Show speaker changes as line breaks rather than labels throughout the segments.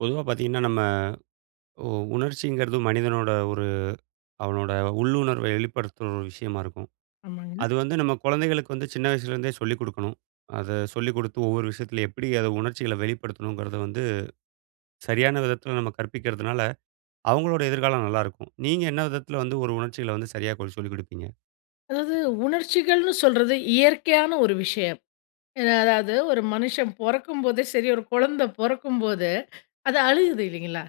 பொதுவா பார்த்தீங்கன்னா நம்ம உ உணர்ச்சிங்கிறது மனிதனோட, ஒரு அவனோட உள்ளுணர்வ வெளிப்படுத்துற ஒரு விஷயமா இருக்கும்.
ஆமாங்க.
அது வந்து நம்ம குழந்தைகளுக்கு வந்து சின்ன வயசுலேருந்தே சொல்லிக் கொடுக்கணும். அத சொல்லிக் கொடுத்து, ஒவ்வொரு விஷயத்தில எப்படி அத உணர்ச்சிகள வெளிப்படுத்தணுங்கிறத வந்து, சரியான விதத்துல நம்ம கற்பிக்கறதுனால, அவங்களோட எதிர்காலம் நல்லாருக்கும். நீங்க என்ன விதத்தில வந்து ஒரு உணர்ச்சிகளை வந்து சரியாக்க சொல்லிக் கொடுப்பீங்க?
அதாவது உணர்ச்சிகள்னு சொல்றது, இயற்கையான ஒரு விஷயம். அ அதாவது ஒரு மனுஷன் பொறக்கும்போது சரி, ஒரு கொழந்த பொறக்கும்போது அது அழுகுது இல்லைங்களா.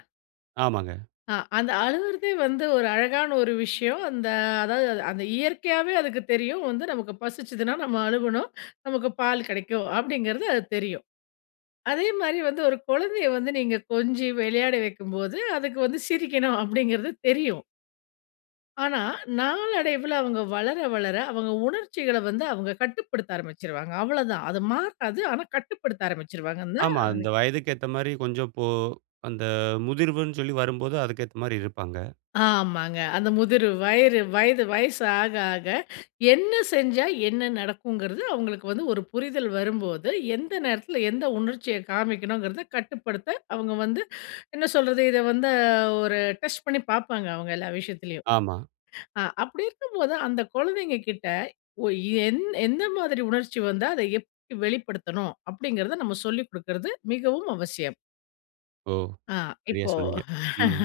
ஆமாங்க.
ஆ அந்த அழுகுறதே வந்து ஒரு அழகான ஒரு விஷயம். அந்த அதாவது அந்த இயற்கையாவே அதுக்கு தெரியும், வந்து நமக்கு பசித்ததுனா நம்ம அழுவனும். நமக்கு பால் கிடைக்கும். அப்படின்கிறது அது தெரியும். அதே மாரி வந்து ஒரு குழந்தைய வந்து நீங்க கொஞ்சி விளையாட வைக்கும்போது, அதுக்கு வந்து சிரிக்கணும். அப்படிங்கிறது தெரியும். ஆனா, நாளடைவில அவங்க வளர வளர அவங்க உணர்ச்சிகள வந்து அவங்க கட்டுப்படுத்த ஆரம்பிச்சிருவாங்க. அவ்வளோதான் அது மாறாது ஆனா கட்டுப்படுத்த ஆரம்பிச்சிடுவாங்க நா
ஆமா. அந்த
அது.
வயதுக்கு ஏத்த மாரி கொஞ்சம். இப்போ, அந்த முதிர்வுன்னு சொல்லி வரும்போது, அதுக்கு ஏத்த மாதிரி இருப்பாங்க.
ஆமாங்க. அந்த முதிரு வயிறு வயது வயசு ஆக ஆக என்ன செஞ்சா என்ன நடக்குங்கிறது, அவங்களுக்கு வந்து ஒரு புரிதல் வரும்போது, எந்த நேரத்தில எந்த உணர்ச்சிய காமிக்கணுங்கிறத கட்டுப்படுத்த அவங்க வந்து, என்ன சொல்றது இத வந்து ஒரு டெஸ்ட் பண்ணி பாப்பாங்க அவங்க எல்லா விஷயத்துலயும்.
ஆமா.
ஆ அப்படி இருக்கும்போது அந்த குழந்தைங்ககிட்ட ஒ எந் எந்த மாதிரி உணர்ச்சி வந்தா அத எப்படி வெளிப்படுத்தனும். அப்படின்கிறத நம்ம சொல்லிக் கொடுக்குறது மிகவும் அவசியம்.
ஓ!
ஆ
சரியா
இப்போ
சொன்னீங்க. ம்.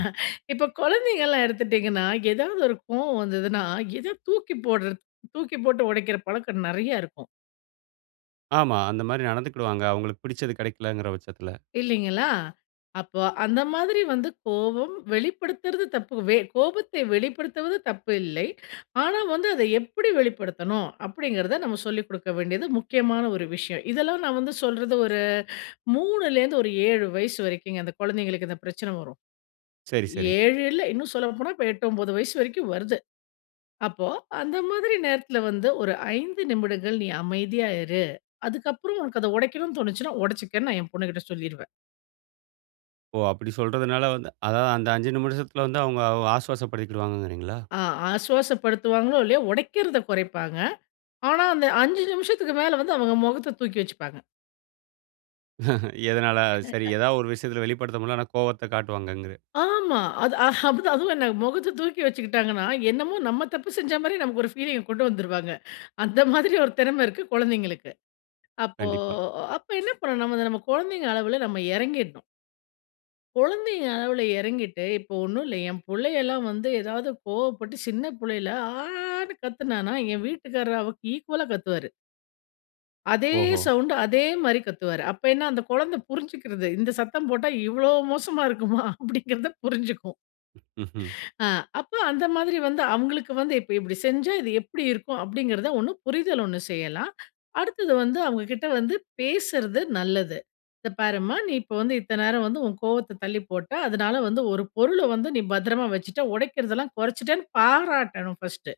இப்போ குழந்தைகள்லாம் எடுத்துட்டீங்கன்னா, ஏதாவது ஒரு கோவம் வந்ததுன்னா, எத தூக்கி போடுறது, தூக்கி போட்டு உடைக்கிற பழக்கம் நெறைய இருக்கும்.
ஆமா. அந்த மாதிரி நடந்துக்கிடுவாங்க. அவங்களுக்கு பிடிச்சது கிடைக்கலங்கிற பட்சத்துல.
இல்லிங்களா! அப்போ அந்த மாதிரி வந்து கோவம் வெளிப்படுத்துறது தப்பு. வே கோபத்தை வெளிப்படுத்துவது தப்பு இல்லை. ஆனா வந்து அதை எப்படி வெளிப்படுத்தணும்? அப்படிங்கிறத, நம்ம சொல்லிக் கொடுக்க வேண்டியது முக்கியமான ஒரு விஷயம். இதெல்லாம் நான் வந்து சொல்றது ஒரு, 3லேந்து ஒரு 7 வயசு வரைக்குங்க அந்த குழந்தைகளுக்கு இந்த பிரச்சனை வரும்.
சரி, சரி.
7 இல்ல இன்னும் சொல்ல போனா, இப்போ 8, 9 வயசு வரைக்கும் வருது. அப்போ அந்த மாதிரி நேரத்தில வந்து ஒரு 5 நிமிடங்கள் நீ அமைதியா இரு. அதுக்கு அப்புறம் உனக்கு அதை உடைக்கனும்னு தோணிச்சுன்னா ஒடைச்சுக்கன்னு நான் என் பொண்ணு கிட்ட சொல்லிருவேன்.
ஓ! அப்படி சொல்றதுனால வந்து அதாவது அந்த 5 நிமிஷத்துல வந்து அவங்க அ ஆசுவாச படுத்திக்கிடுவாங்கங்கிறிங்களா?
ஆ ஆசுவாசப்படுத்துவாங்களோ இல்லையோ, உடைக்கிறதை குறைப்பாங்க. ஆனா அந்த 5 நிமிஷத்துக்கு மேலே வந்து அவங்க முகத்த தூக்கி வச்சுப்பாங்க.
எதனால சரி, ஏதாவது ஒரு விஷயத்துல வெளிப்படுத்த முடியல. ஆனா கோவத்த காட்டுவாங்கங்குற
ஆமா. அது ஹ, அப்டித்தான். அதுவும் என்ன முகத்தை தூக்கி வச்சுக்கிட்டாங்கன்னா, என்னமோ நம்ம தப்பு செஞ்ச மாதிரி நமக்கு ஒரு ஃபீலிங்க கொண்டு வந்துருவாங்க. அந்த மாதிரி ஒரு திறமை இருக்கு குழந்தைங்களுக்கு. அப்போ
கண்டிப்பா.
அப்போ என்ன பண்னனும் நம நம்ம குழந்தைங்க அளவுல நம்ம இறங்கிறணும். கொழந்தைங்க அளவுல இறங்கிட்டு, இப்போ ஒண்ணுல்ல என் புள்ளையெல்லாம் வந்து, ஏதாவது கோவப்பட்டு சின்ன புள்ளையில ஆன்னு கத்துனான்னா, என் வீட்டுக்காரரு அவளுக் ஈக்குவலா கத்துவாரு. அதே
ஓஹோ!
சவுண்டு, அதே மாரி கத்துவாரு. அப்போ என்ன அந்த குழந்தை புரிஞ்சுக்குடுது. இந்த சத்தம் போட்டா, இவ்வளோ மோசமா இருக்குமா?" அப்படிங்கிறத புரிஞ்சுக்கும்.
ம்ஹ்ம்.
அ. அப்போ அந்த மாதிரி வந்து, அவங்களுக்கு வந்து, "இப்போ இப்படி செஞ்சா இது எப்படி இருக்கும்?". அப்படிங்கிறத 1 புரிதல் 1 செய்யலாம். அடுத்தது வந்து, அவங்க கிட்ட வந்து பேசுறது நல்லது. இந்த பாரும்மா, நீ இப்போ வந்து இத்தன நேரம் வந்து உன் கோவத்த தள்ளி போட்ட, அதனால வந்து ஒரு பொருள வந்து நீ பத்திரமா வச்சுட்ட, ஒடைக்கிறதெல்லாம் குறைச்சுட்டேன்னு பாராட்டணும், ஃபர்ஸ்ட்டு.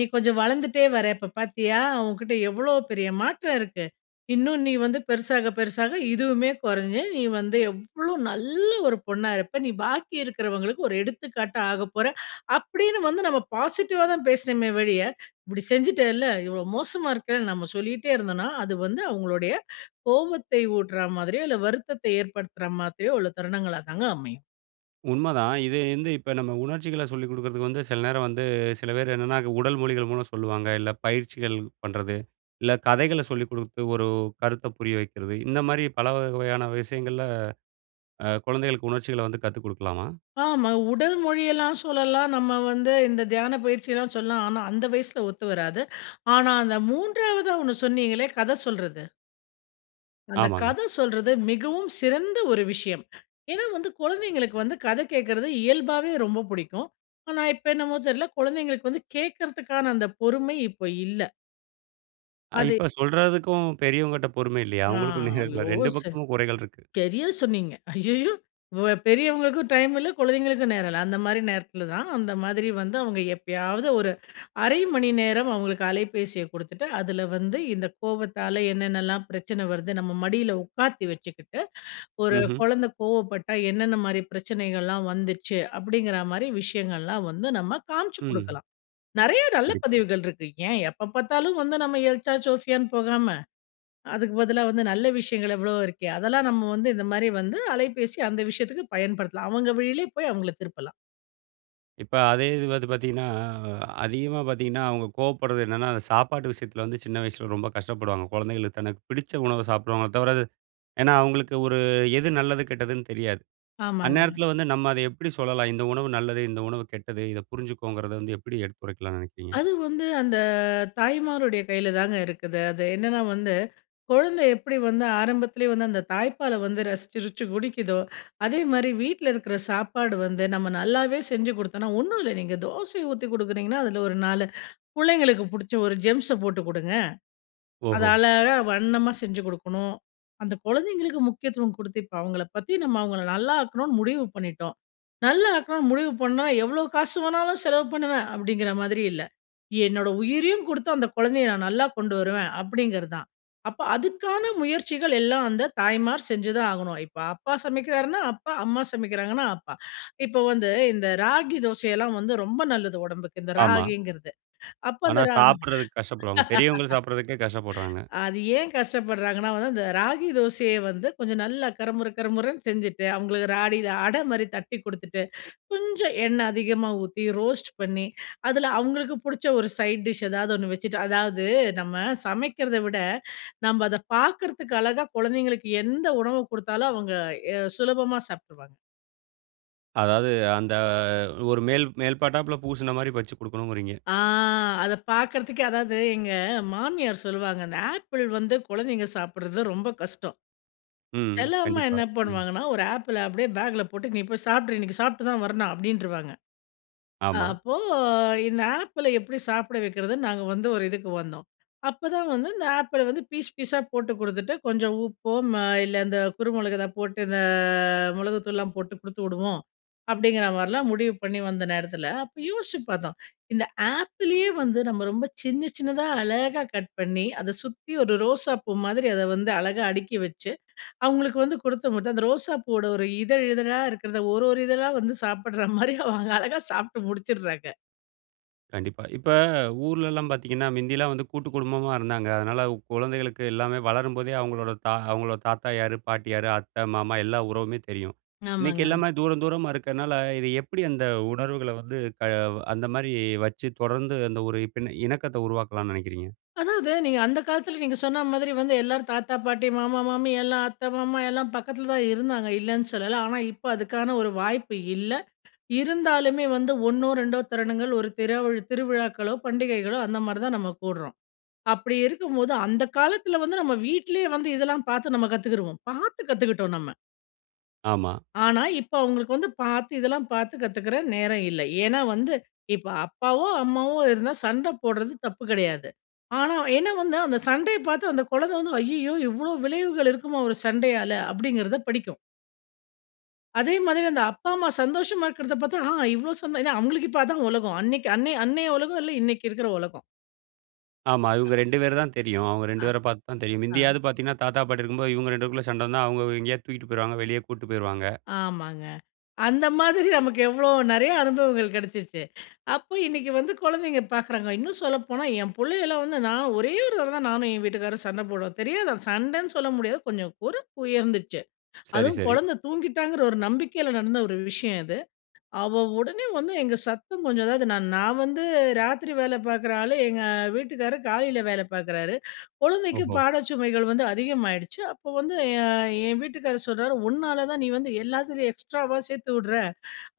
"நீ கொஞ்சம் வளர்ந்துட்டே வர, இப்ப பார்த்தியா உன்கிட்ட எவ்வளோ பெரிய மாற்றம் இருக்கு? இன்னும் நீ வந்து பெருசாக, பெருசாக இதுவுமே குறைஞ்சு, நீ வந்து எவ்வளோ நல்ல ஒரு பொண்ணா இருப்ப. நீ பாக்கி இருக்கிறவங்களுக்கு ஒரு எடுத்துக்காட்டா ஆகப்போற" அப்படின்னு வந்து, நம்ம பாசிட்டிவா தான் பேசனுமே ஒழிய, இப்படி செஞ்சுட்டேல்ல, இவ்வளோ மோசமா இருக்கன்னு நம்ம சொல்லிட்டே இருந்தோன்னா, அது வந்து அவங்களுடைய கோவத்தை ஊட்டுற மாதிரியோ, இல்ல வருத்தத்தை ஏற்படுத்துற மாதிரியோ உள்ள தருணங்களா தாங்க அமையும்.
உண்மதான். இது வந்து இப்ப நம்ம உணர்ச்சிகள சொல்லிக் குடுக்கறதுக்கு வந்து, சில நேரம் வந்து சில பேர் என்னன்னா, உடல் மொழிகள் மூலம் சொல்லுவாங்க. இல்ல பயிற்சிகள் பண்றது, இல்ல கதைகள சொல்லி குடுத்து ஒரு கருத்தை புரிய வைக்கிறது, இந்த மாரி பலவகையான விஷயங்கள்ல அ குழந்தைகளுக்கு உணர்ச்சிகளை வந்து கத்துக் குடுக்கலாமா?
ஆமா. உடல் மொழியெல்லாம் சொல்லலாம். நம்ம வந்து இந்த தியான பயிற்சி எல்லாம் சொல்லலாம், ஆனா அந்த வயசுல ஒத்து வராது. ஆனா, அந்த 3வதா ஒண்ணு சொன்னீங்களே கத சொல்றது அந்த
ஆமாங்க.
கத சொல்றது, மிகவும் சிறந்த ஒரு விஷயம். ஏன்னா வந்து, குழந்தைங்களுக்கு வந்து கத கேட்கறது இயல்பாவே ரொம்ப புடிக்கும். ஆனா இப்ப என்னமோ தெரில்ல, குழந்தைங்களுக்கு வந்து கேட்குறத்துக்கான அந்த பொறுமை இப்ப இல்ல.
அ
அதே
இப்ப சொல்றதுக்கும் பெரியவங்கட்ட பொறுமை இல்லையே.
ஆ.
அவங்களுக்கும் நேரம் இல்ல.
ஐயோ!
2
சரி.
பக்கமும் குறைகள் இருக்கு.
சரியா சொன்னீங்க. ஐய்யய்யோ! வ பெரியவங்களுக்கும் டைம் இல்ல, குழந்தைங்களுக்கும் நேரம் இல்ல. அந்த மாரி நேரத்தில தான், அந்த மாதிரி வந்து அவங்க எப்பயாவது ஒரு 1/2 மணி நேரம் அவங்களுக்கு அலைபேசியை குடுத்துட்டு, அதில வந்து இந்த கோபத்தால என்னென்னலாம் பிரச்சனை வருது நம்ம மடியில உட்காத்தி வச்சுக்கிட்டு, ஒரு
ம்ஹ்ம்.
கொழந்தை கோவப்பட்டா என்னென்ன மாரி பிரச்சனைகள்லாம் வந்துச்சு. அப்படிங்கிற மாரி விஷயங்கள்லாம் வந்து நம்ம காமிச்சு
ம்.
குடுக்கலாம். நெறைய நல்ல
கண்டிப்பா.
பதிவுகள் இருக்கு. ஏன் எப்ப பார்த்தாலும் வந்து நம்ம எல்சா ஜோஃபியான்னு போகாம, அதுக்கு பதிலா வந்து நல்ல விஷயங்கள் எவ்வளோ இருக்கே. அதெல்லாம் நம்ம வந்து இந்த மாரி வந்து, அலைபேசி அந்த விஷயத்துக்கு பயன்படுத்தலாம். அவங்க வழியிலே போய் அவங்கள திருப்பலாம்.
இப்ப அதே இது வந்து பார்த்தீங்கன்னா, அதிகமா பார்த்தீங்கன்னா அவங்க கோவப்படுறது என்னன்னா, அந்த சாப்பாட்டு விஷயத்தில வந்து சின்ன வயசுல ரொம்ப கஷ்டப்படுவாங்க. குழந்தைகளுக்கு தனக்கு பிடிச்ச உணவ சாப்பிடுவாங்கள தவிர அது ஏன்னா அவங்களுக்கு ஒரு எது நல்லது கெட்டதுன்னு தெரியாது.
ஆமாங்க.
அந்நேரத்தில வந்து நம்ம அத எப்டி சொல்லலாம். இந்த உணவு நல்லது, இந்த உணவு கெட்டது இத புரிஞ்சுக்கோங்கிறத வந்து எப்டி எடுத்துரைக்கலாம்ன்னு நினைக்கிறீங்க?
அது வந்து அந்த தாய்மாருடைய கையிலதாங்க இருக்குது. அது என்னன்னா வந்து, குழந்தை எப்டி வந்து ஆரம்பத்திலேயே வந்து அந்த தாய்ப்பால வந்து ரசிச்சுருச்சு குடிக்குதோ, அதே மாரி வீட்ல இருக்கற சாப்பாடு வந்து நம்ம நல்லாவே செஞ்சு குடுத்தோன்னா ஒன்ணுல்ல, நீங்க தோசைய ஊத்தி குடுக்கறீங்கன்னா, அதுல ஒரு 4 புள்ளைங்களுக்கு புடிச்ச ஒரு ஜெம்ஸ போட்டு குடுங்க. அது
ஓஹோ!
அழகா வண்ணமா செஞ்சு குடுக்கணும். அந்த குழந்தைங்களுக்கு முக்கியத்துவம் குடுத்து, இப்ப அவங்கள பத்தி நம்ம அவங்கள நல்லா ஆக்கணும்னு முடிவு பண்ணிட்டோம். நல்லா ஆக்கணும்னு முடிவு பண்ணா, எவ்ளோ காசு வேணாலும் செலவு பண்ணுவேன் அப்படிங்கற மாரி இல்ல. என்னோட உயிரையும் குடுத்து அந்த குழந்தைய நான் நல்லா கொண்டு வருவேன், அப்படிங்கறதுதான். அப்ப, அதுக்கான முயற்சிகள் எல்லா அந்த தாய்மார் செஞ்சுதா ஆகணும். இப்ப அப்பா சமைக்கறாருன்னா, அப்பா, அம்மா சமைக்கறாங்கன்னா அம்மா. இப்ப வந்து, இந்த ராகி தோசை எல்லா வந்து ரொம்ப நல்லது உடம்புக்கு, இந்த
ஆமா.
ராகிங்கறது. அப்ப,
ஆனா,
அந்த ரா
சாப்டுறதுக்கு கஷ்டப்படுவாங்க. பெரியவங்க சாப்டுறதுக்கே கஷ்டப்பட்றாங்க!
அது ஏன் கஷ்டப்படுறாங்கன்னா வந்து அந்த ராகி தோசைய வந்து கொஞ்சம் நல்லா கருமுறு கரமுறன்னு செஞ்சுட்டு, அவங்களுக்கு ராகில அட மாதிரி தட்டி குடுத்துட்டு கொஞ்சம் எண்ண அதிகமா ஊத்தி, ரோஸ்ட் பண்ணி அதுல அவங்களுக்கு புடிச்ச ஒரு சைட் டிஷ் எதாவது ஒன்னு வச்சுட்டு அதாவது நம்ம சமைக்கிறத விட, நம்ம அத பார்க்கறதுக்கு அழகா குழந்தைங்களுக்கு எந்த உணவு குடுத்தாலும் அவங்க எ சுலபமா சாப்டுவாங்க.
அதாவது, அந்த ஒரு மேல் மேல் பாட்டாப்புல பூசுன மாதிரி வச்சு குடுக்கணும்ங்கிறீங்க.
ஆ! அத பார்க்குறதுக்கே அதாவது எங்க மாமியார் சொல்லுவாங்க, அந்த ஆப்பிள் வந்து குழந்தைங்க சாப்பிடுறதுல ரொம்ப கஷ்டம்.
ம்.
சில அம்மா
கண்டிப்பா.
என்ன
ம்.
பண்ணுவாங்கன்னா, ஒரு ஆப்பிள அப்படியே பேக்குல போட்டு "நீ போய் சாப்ட்ரு, இன்னைக்கு சாப்ட்டு தான் வரணும்" அப்படின்றுவாங்க. அ
ஆமா.
அப்போ இந்த ஆப்பிள எப்படி சாப்பிட வைக்கிறதுன்னு, நாங்க வந்து ஒரு இதுக்கு வந்தோம். அப்போதான் வந்து இந்த ஆப்பிள வந்து பீஸ் பீஸா போட்டு கொடுத்துட்டு கொஞ்சம் உப்போ, ம இல்ல இந்த குறுமிளகு இத போட்டு இந்த மிளகுத்தூள்லாம் போட்டு கொடுத்து விடுவோம், அப்படிங்கிற மாதிரிலாம் முடிவு பண்ணி வந்த நேரத்தில, அப்ப யோசுச்சு பார்த்தோம். இந்த ஆப்பிளயே வந்து நம்ம ரொம்ப சின்ன சின்னதாக அழகா கட் பண்ணி, அத சுத்தி ஒரு ரோசா பூ மாதிரி அதை வந்து அழகா அடுக்கி வச்சு, அவங்களுக்கு வந்து கொடுத்த மட்டு அந்த ரோசா பூவோட ஒரு இதழ் இதழா இருக்கிறத, ஒரு ஒரு இதழா வந்து சாப்பிடுற மாதிரி அவங்க அழகா சாப்பிட்டு முடிச்சுடுறாங்க.
கண்டிப்பா. இப்ப ஊர்லலாம் பாத்தீங்கன்னா, மிந்தில்லா வந்து கூட்டு குடும்பமா இருந்தாங்க. அதுனால குழந்தைகளுக்கு எல்லாமே வளரும்போதே அவங்களோட தா அவங்களோட தாத்தா யாரு, பாட்டி யாரு, அத்தை, மாமா எல்லா உறவுமே தெரியும். இன்னைக்கு
ஆமாங்க.
எல்லாமே தூரந்தூரமா இருக்கறதுனால, இது எப்படி அந்த உணர்வுகள வந்து க அந்த மாதிரி வச்சு தொடர்ந்து அந்த ஒரு பி இணக்கத்த உருவாக்கலாம்னு நினைக்கிறீங்க?
அதாவது, நீங்க அந்த காலத்துல நீங்க சொன்ன மாதிரி வந்து எல்லாரும் தாத்தா, பாட்டி, மாமா, மாமி எல்லாம் அத்த, மாமா எல்லாம் பக்கத்துல தான் இருந்தாங்க, இல்லன்னு சொல்லல. ஆனா இப்ப அதுக்கான ஒரு வாய்ப்பு இல்ல. இருந்தாலுமே வந்து 1னோ, 2டோ தருணங்கள் ஒரு தெருவி திருவிழாக்களோ, பண்டிகைகளோ அந்தமாதிரி தான் நம்ம குடுறோம். அப்படி இருக்கும்போது அந்த காலத்துல வந்து நம்ம வீட்டிலேயே வந்து இதெல்லாம் பார்த்து நம்ம கத்துக்குறுவோம். பார்த்து கத்துக்கிட்டோம் நம்ம.
ஆமா.
ஆனா இப்போ அவங்களுக்கு வந்து பார்த்து இதெல்லாம் பார்த்து கத்துக்கிற நேரம் இல்லை. ஏன்னா வந்து இப்ப அப்பாவோ, அம்மாவோ இருந்தா சண்டை போடுறது தப்பு கிடையாது. ஆனா அவ ஏன்னா வந்து அந்த சண்டையை பார்த்து அந்த குழந்தை வந்து "ஐய்யய்யோ! இவ்வளோ விளைவுகள் இருக்குமா ஒரு சண்டையால?" அப்படிங்கிறத படிக்கும். அதே மாதிரி அந்த அப்பா அம்மா சந்தோஷமா இருக்கிறத பார்த்தா "ஆ! இவ்வளவு சந்" ஏன்னா அவங்களுக்கு இப்போ அதான் உலகம். அன்னைக்கு அன்னைய அன்னைய உலகம் இல்லை, இன்னைக்கு இருக்கிற உலகம்.
ஆமா.
அ.
இவங்க 2 பேர் தான் தெரியும். அவங்க 2
அ.
பேரை பார்த்து தான் தெரியும்.
ஆ.
முந்தியாவது பார்த்தீங்கன்னா தாத்தா பாட்டி இருக்கும்போது இவங்க 2 பேருக்குள்ள சண்டை வந்தா அவங்க எங்கேயாவது தூக்கிட்டு போயிருவாங்க. வெளிய கூட்டிட்டு போயிருவாங்க.
ஆமாங்க. அந்த மாதிரி நமக்கு எவ்வளோ நெறைய அனுபவங்கள் கிடைச்சிச்சு. அப்போ இன்னைக்கு வந்து குழந்தைங்க பார்க்குறாங்க. இன்னும் சொல்லப்போனா, என் புள்ளையெல்லாம் வந்து நான் ஒரே ஒரு தடவை தான் நானும் என் வீட்டுக்காரரும் சண்டை போடுவோம். தெரியாதா சண்டைன்னு சொல்ல முடியாது கொஞ்சம் குரல் உயர்ந்துச்சு.
சரி,
அதுவும்
சரி.
குழந்தை தூங்கிட்டாங்கிற ஒரு நம்பிக்கையில நடந்த ஒரு விஷயம் இது. அவ உடனே வந்து எங்க சத்தம் கொஞ்சம் அதாவது நான் நான் வந்து ராத்திரி வேலை பார்க்குற ஆளு. எங்க வீட்டுக்காரு காலையில வேலை பார்க்குறாரு. குழந்தைக்கு
ஓஹோ!
பாட சுமைகள் வந்து அதிகமாயிடுச்சு. அப்போ வந்து என் என் வீட்டுக்காரர் சொல்றார் "உன்னால தான் நீ வந்து எல்லாத்துலயும் எக்ஸ்ட்ராவா சேர்த்து விடுற,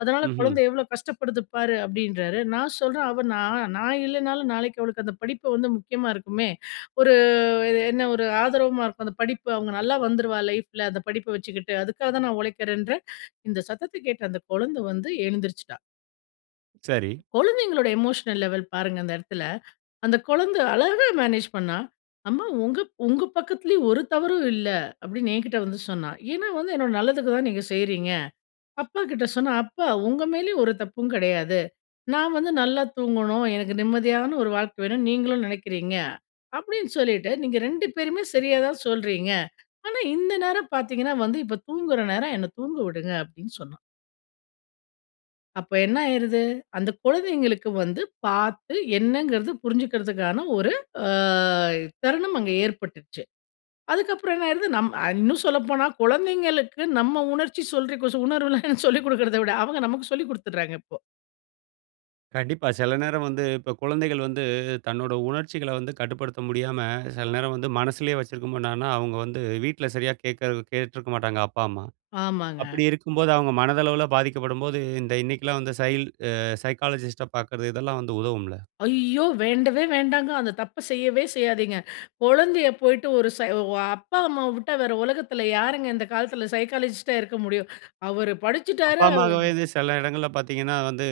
அதனால்
ம்ஹ்ம்.
குழந்தை எவ்வளோ கஷ்டப்படுது பாரு." அப்படின்றாரு. நான் சொல்றேன், அவ நான் நான் இல்லைனாலும் நாளைக்கு அவளுக்கு அந்த படிப்பு வந்து முக்கியமா இருக்குமே. ஒரு என்ன ஒரு ஆதரவா இருக்கும். அந்த படிப்பு அவங்க நல்லா வந்துருவா லைஃப்ல, அந்த படிப்பை வச்சுக்கிட்டு. அதுக்காக தான் நான் உழைக்கிறேன்றேன். இந்த சத்தத்த கேட்ட அந்த குழந்தை வந்து எழுந்திரிச்சுட்டா.
சரி.
குழந்தைகளோட எமோஷனல் லெவல் பாருங்க அந்த இடத்தில. அந்த குழந்த அழகா மேனேஜ் பண்ணா! "அம்மா உங்க உங்க பக்கத்திலயும் ஒரு தவறும் இல்ல." அப்படின்னு என்கிட்ட வந்து சொன்னா. ஏன்னா வந்து என்னோட நல்லதுக்கு தான் நீங்க செய்றீங்க. அப்பாக்கிட்ட சொன்னா, "அப்பா உங்க மேலேயும் ஒரு தப்பும் கெடையாது. நான் வந்து நல்லா தூங்கணும். எனக்கு நிம்மதியான ஒரு வாழ்க்க வேணும் நீங்களும் நினைக்கிறீங்க" அப்படின்னு சொல்லிட்டு "நீங்க 2 பேருமே சரியா தான் சொல்றீங்க. ஆனா, இந்த நேரம் பார்த்தீங்கன்னா வந்து இப்ப தூங்குற நேரம், என்ன தூங்க விடுங்க!" அப்படின்னு சொன்னா. அப்ப என்ன ஆயிருது! அந்த குழந்தைங்களுக்கு வந்து பார்த்து என்னங்கறது புரிஞ்சிக்கறதுக்கான ஒரு அ தருணம் அங்க ஏற்பட்டுடுச்சு. அதுக்கு அப்புறம் என்ன ஆயிருது நம் அ இன்னும் சொல்லப்போனா குழந்தைகளுக்கு நம்ம உணர்ச்சி சொல்றி கு உணர்வுளா சொல்லி கொடுக்கறத விட, அவங்க நமக்கு சொல்லிக் கொடுத்துடுறாங்க இப்போ!
கண்டிப்பா! சில நேரம் வந்து இப்ப குழந்தைகள் வந்து தன்னோட உணர்ச்சிகள வந்து கட்டுப்படுத்த முடியாம, சில நேரம் வந்து மனசுலயே வச்சிருக்கும் போது என்னாகும்ன்னா, அவங்க வந்து வீட்டுல சரியா கேட்கர கேட்ருக்க மாட்டாங்க அப்பா, அம்மா.
ஆமாங்க.
அப்படி இருக்கும்போது அவங்க மனதளவுள பாதிக்கப்படும்போது இந்த இன்னைக்குலாம் வந்து சைல்ட் அ சைக்காலஜிஸ்ட்ட பார்க்கறது, இதெல்லாம் வந்து உதவும்ல?
ஐயோ! வேண்டவே வேண்டாங்க! அந்த தப்ப செய்யவே செய்யாதீங்க! குழந்தைய போய்ட்டு, ஒரு சை வ அப்பா அம்மாவ விட்டா, வேற உலகத்துல யாருங்க இந்த காலத்துல. சைக்காலஜிஸ்ட்டா இருக்க முடியும்? அவர் படிச்சுட்டாரு,
அப்பா
அவ்
அம்மாக்கு வயது சில இடங்கள்ல பார்த்தீங்கன்னா வந்து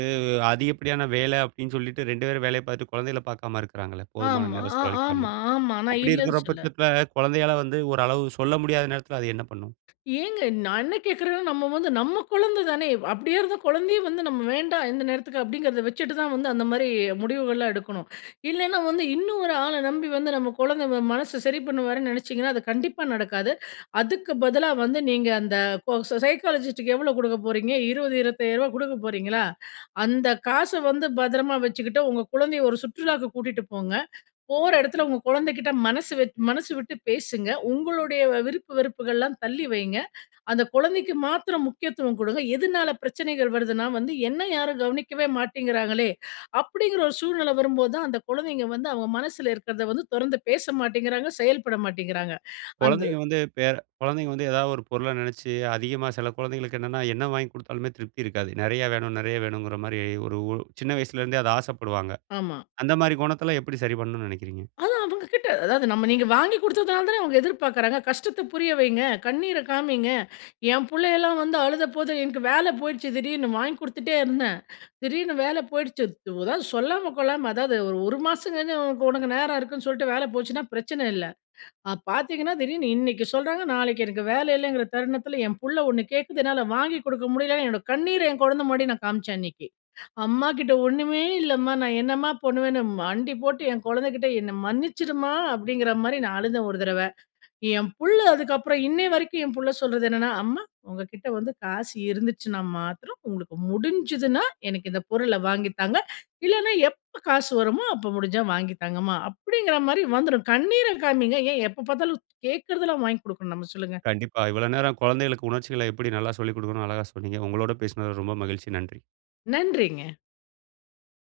அதிகப்படியான வேல அப்படின்னு சொல்லிட்டு 2 பேரும் வேலய பார்த்துட்டு குழந்தைகள பார்க்காம இருக்கிறாங்களே போதுமான
ஆமா.
நேரம்
அ
செலவழிக்காம.
ஆமா, ஆமா! நான்
அப்படி
இல்லன்னு
இருக்கிற
சொல்ல
பட்சத்துல குழந்தையால வந்து ஓரளவு சொல்ல முடியாத நேரத்துல அது என்ன பண்ணும்?
ஏங்க? நான் என்ன கேட்கிறேன்னா, நம்ம வந்து, நம்ம குழந்த தானே? அப்படியே இருந்த குழந்தைய வந்து நம்ம வேண்டாம் இந்த நேரத்துக்கு அப்படிங்கிறத வச்சுட்டு தான் வந்து அந்த மாரி முடிவுகள்லாம் எடுக்கணும். இல்லன்னா வந்து இன்னும் ஒரு ஆள நம்பி வந்து நம்ம குழந்த வ மனச சரி பண்ணுவார்ன்னு நெனைச்சீங்கன்னா, அது கண்டிப்பா நடக்காது. அதுக்கு பதிலா வந்து நீங்க அந்த பொ சைக்காலஜிஸ்ட்க்கு எவ்ளோ கொடுக்க போகிறீங்க? 20 ரூ. 25000 கொடுக்க போறீங்களா? அந்த காச வந்து பத்திரமா வச்சுக்கிட்டு, உங்க குழந்தய ஒரு சுற்றுலாக்கு கூட்டிட்டு போங்க. போற இடத்தில உங்க குழந்தைக்கிட்ட மனசு வெ மனசு விட்டு பேசுங்க. உங்களுடைய விருப்பு வெறுப்புகள்லாம் தள்ளி வைங்க. அந்த குழந்தைக்கு மாத்திரம் முக்கியத்துவம் குடுங்க. எதுனால பிரச்சனைகள் வருதுன்னா வந்து என்ன யாரும் கவனிக்கவே மாட்டேங்கிறாங்களே! அப்படிங்ற ஒரு சூழ்நில வரும் போது தான் அந்த குழந்தைங்க வந்து அவங்க மனசுல இருக்கிறத வந்து தொறந்து பேச மாட்டேங்கிறாங்க! செயல்பட மாட்டேங்கிறாங்க! அந்த
குழந்தைங்க வந்து பேற குழந்தைங்க வந்து எதாவது ஒரு பொருள நெனைச்சு அதிகமா சில குழந்தைகளுக்கு என்னன்னா, என்ன வாங்கி கொடுத்தாலுமே திருப்தி இருக்காது. நெறைய வேணும் நெறைய வேணும்ங்குற மாரி, ஒரு ஒ சின்ன வயசுலருந்தே அத ஆசப்படுவாங்க.
ஆமா.
அந்த மாதிரி குணத்தலாம் எப்படி சரி பண்ணணும்ன்னு நெனைக்கிறீங்க?
அதான் அவங்க கிட்ட, அதாவது நம்ம நீங்க வாங்கி கொடுத்ததுனால தான அவங்க எதிர்பார்க்குறாங்க! கஷ்டத்த புரிய வைங்க, கண்ணீர காமிங்க. என் புள்ளையெல்லாம் வந்து அழுத போது, எனக்கு வேல போயிடுச்சு திடீர்னு வாங்கி குடுத்துட்டே இருந்தேன். திடீர்னு வேல போயிடுச்சு. து அதாவது சொல்லாம கொள்ளாம, அதாவது ஒரு ஒரு மாசம் சென்னு, உனக்கு நேரம் இருக்குன்னு சொல்ட்டு வேல போச்சுன்னா பிரச்சன இல்ல. அப் பார்த்தீங்கன்னா திடீர்னு இன்னைக்கு சொல்றாங்க, நாளைக்கு எனக்கு வேல இல்லங்குற தருணத்துல என் புள்ள ஒண்ணு கேட்குது என்னால வாங்கிக் கொடுக்க முடியலன்னு என்னோட கண்ணீர என் குழந்த முன்னாடி நான் காமிச்சேன் அன்னிக்கு. "அம்மாகிட்ட ஒண்ணுமே இல்லம்மா நான் என்னம்மா பண்ணுவேன்னு" மண்டி போட்டு என் குழந்தைகிட்ட "என்ன மன்னிச்சிரும்மா!" அப்படிங்கற மாரி நான் அழுத ஒரு தரவ. என் புள்ள அதுக்கப்புறம், இன்னய வரைக்கும் என் புள்ள சொல்றது என்னன்னா "அம்மா, உங்க கிட்ட வந்து காசு இருந்துச்சுன்னா மாத்திரம், உங்களுக்கு முடிஞ்சுதுனா எனக்கு இந்த பொருள வாங்கி தாங்க. இல்லனா எப்ப காசு வருமோ அப்போ முடிஞ்சா வாங்கி தாங்கம்மா" அப்படிங்கற மாரி வந்துரும். கண்ணீர காமிங்க. ஏன் எப்ப பார்த்தாலும் து கேட்கிறதெல்லாம் வாங்கி கொடுக்கணும் நம்ம சொல்லுங்க.
கண்டிப்பா! இவ்ளோ நேரம் குழந்தைகளுக்கு உணர்ச்சிகள எப்படி நல்லா சொல்லிக் கொடுக்கணும்னு அழகா சொன்னீங்க! உங்களோடு பேசுனது ரொம்ப மகிழ்ச்சி! நன்றி.
நன்றிங்க.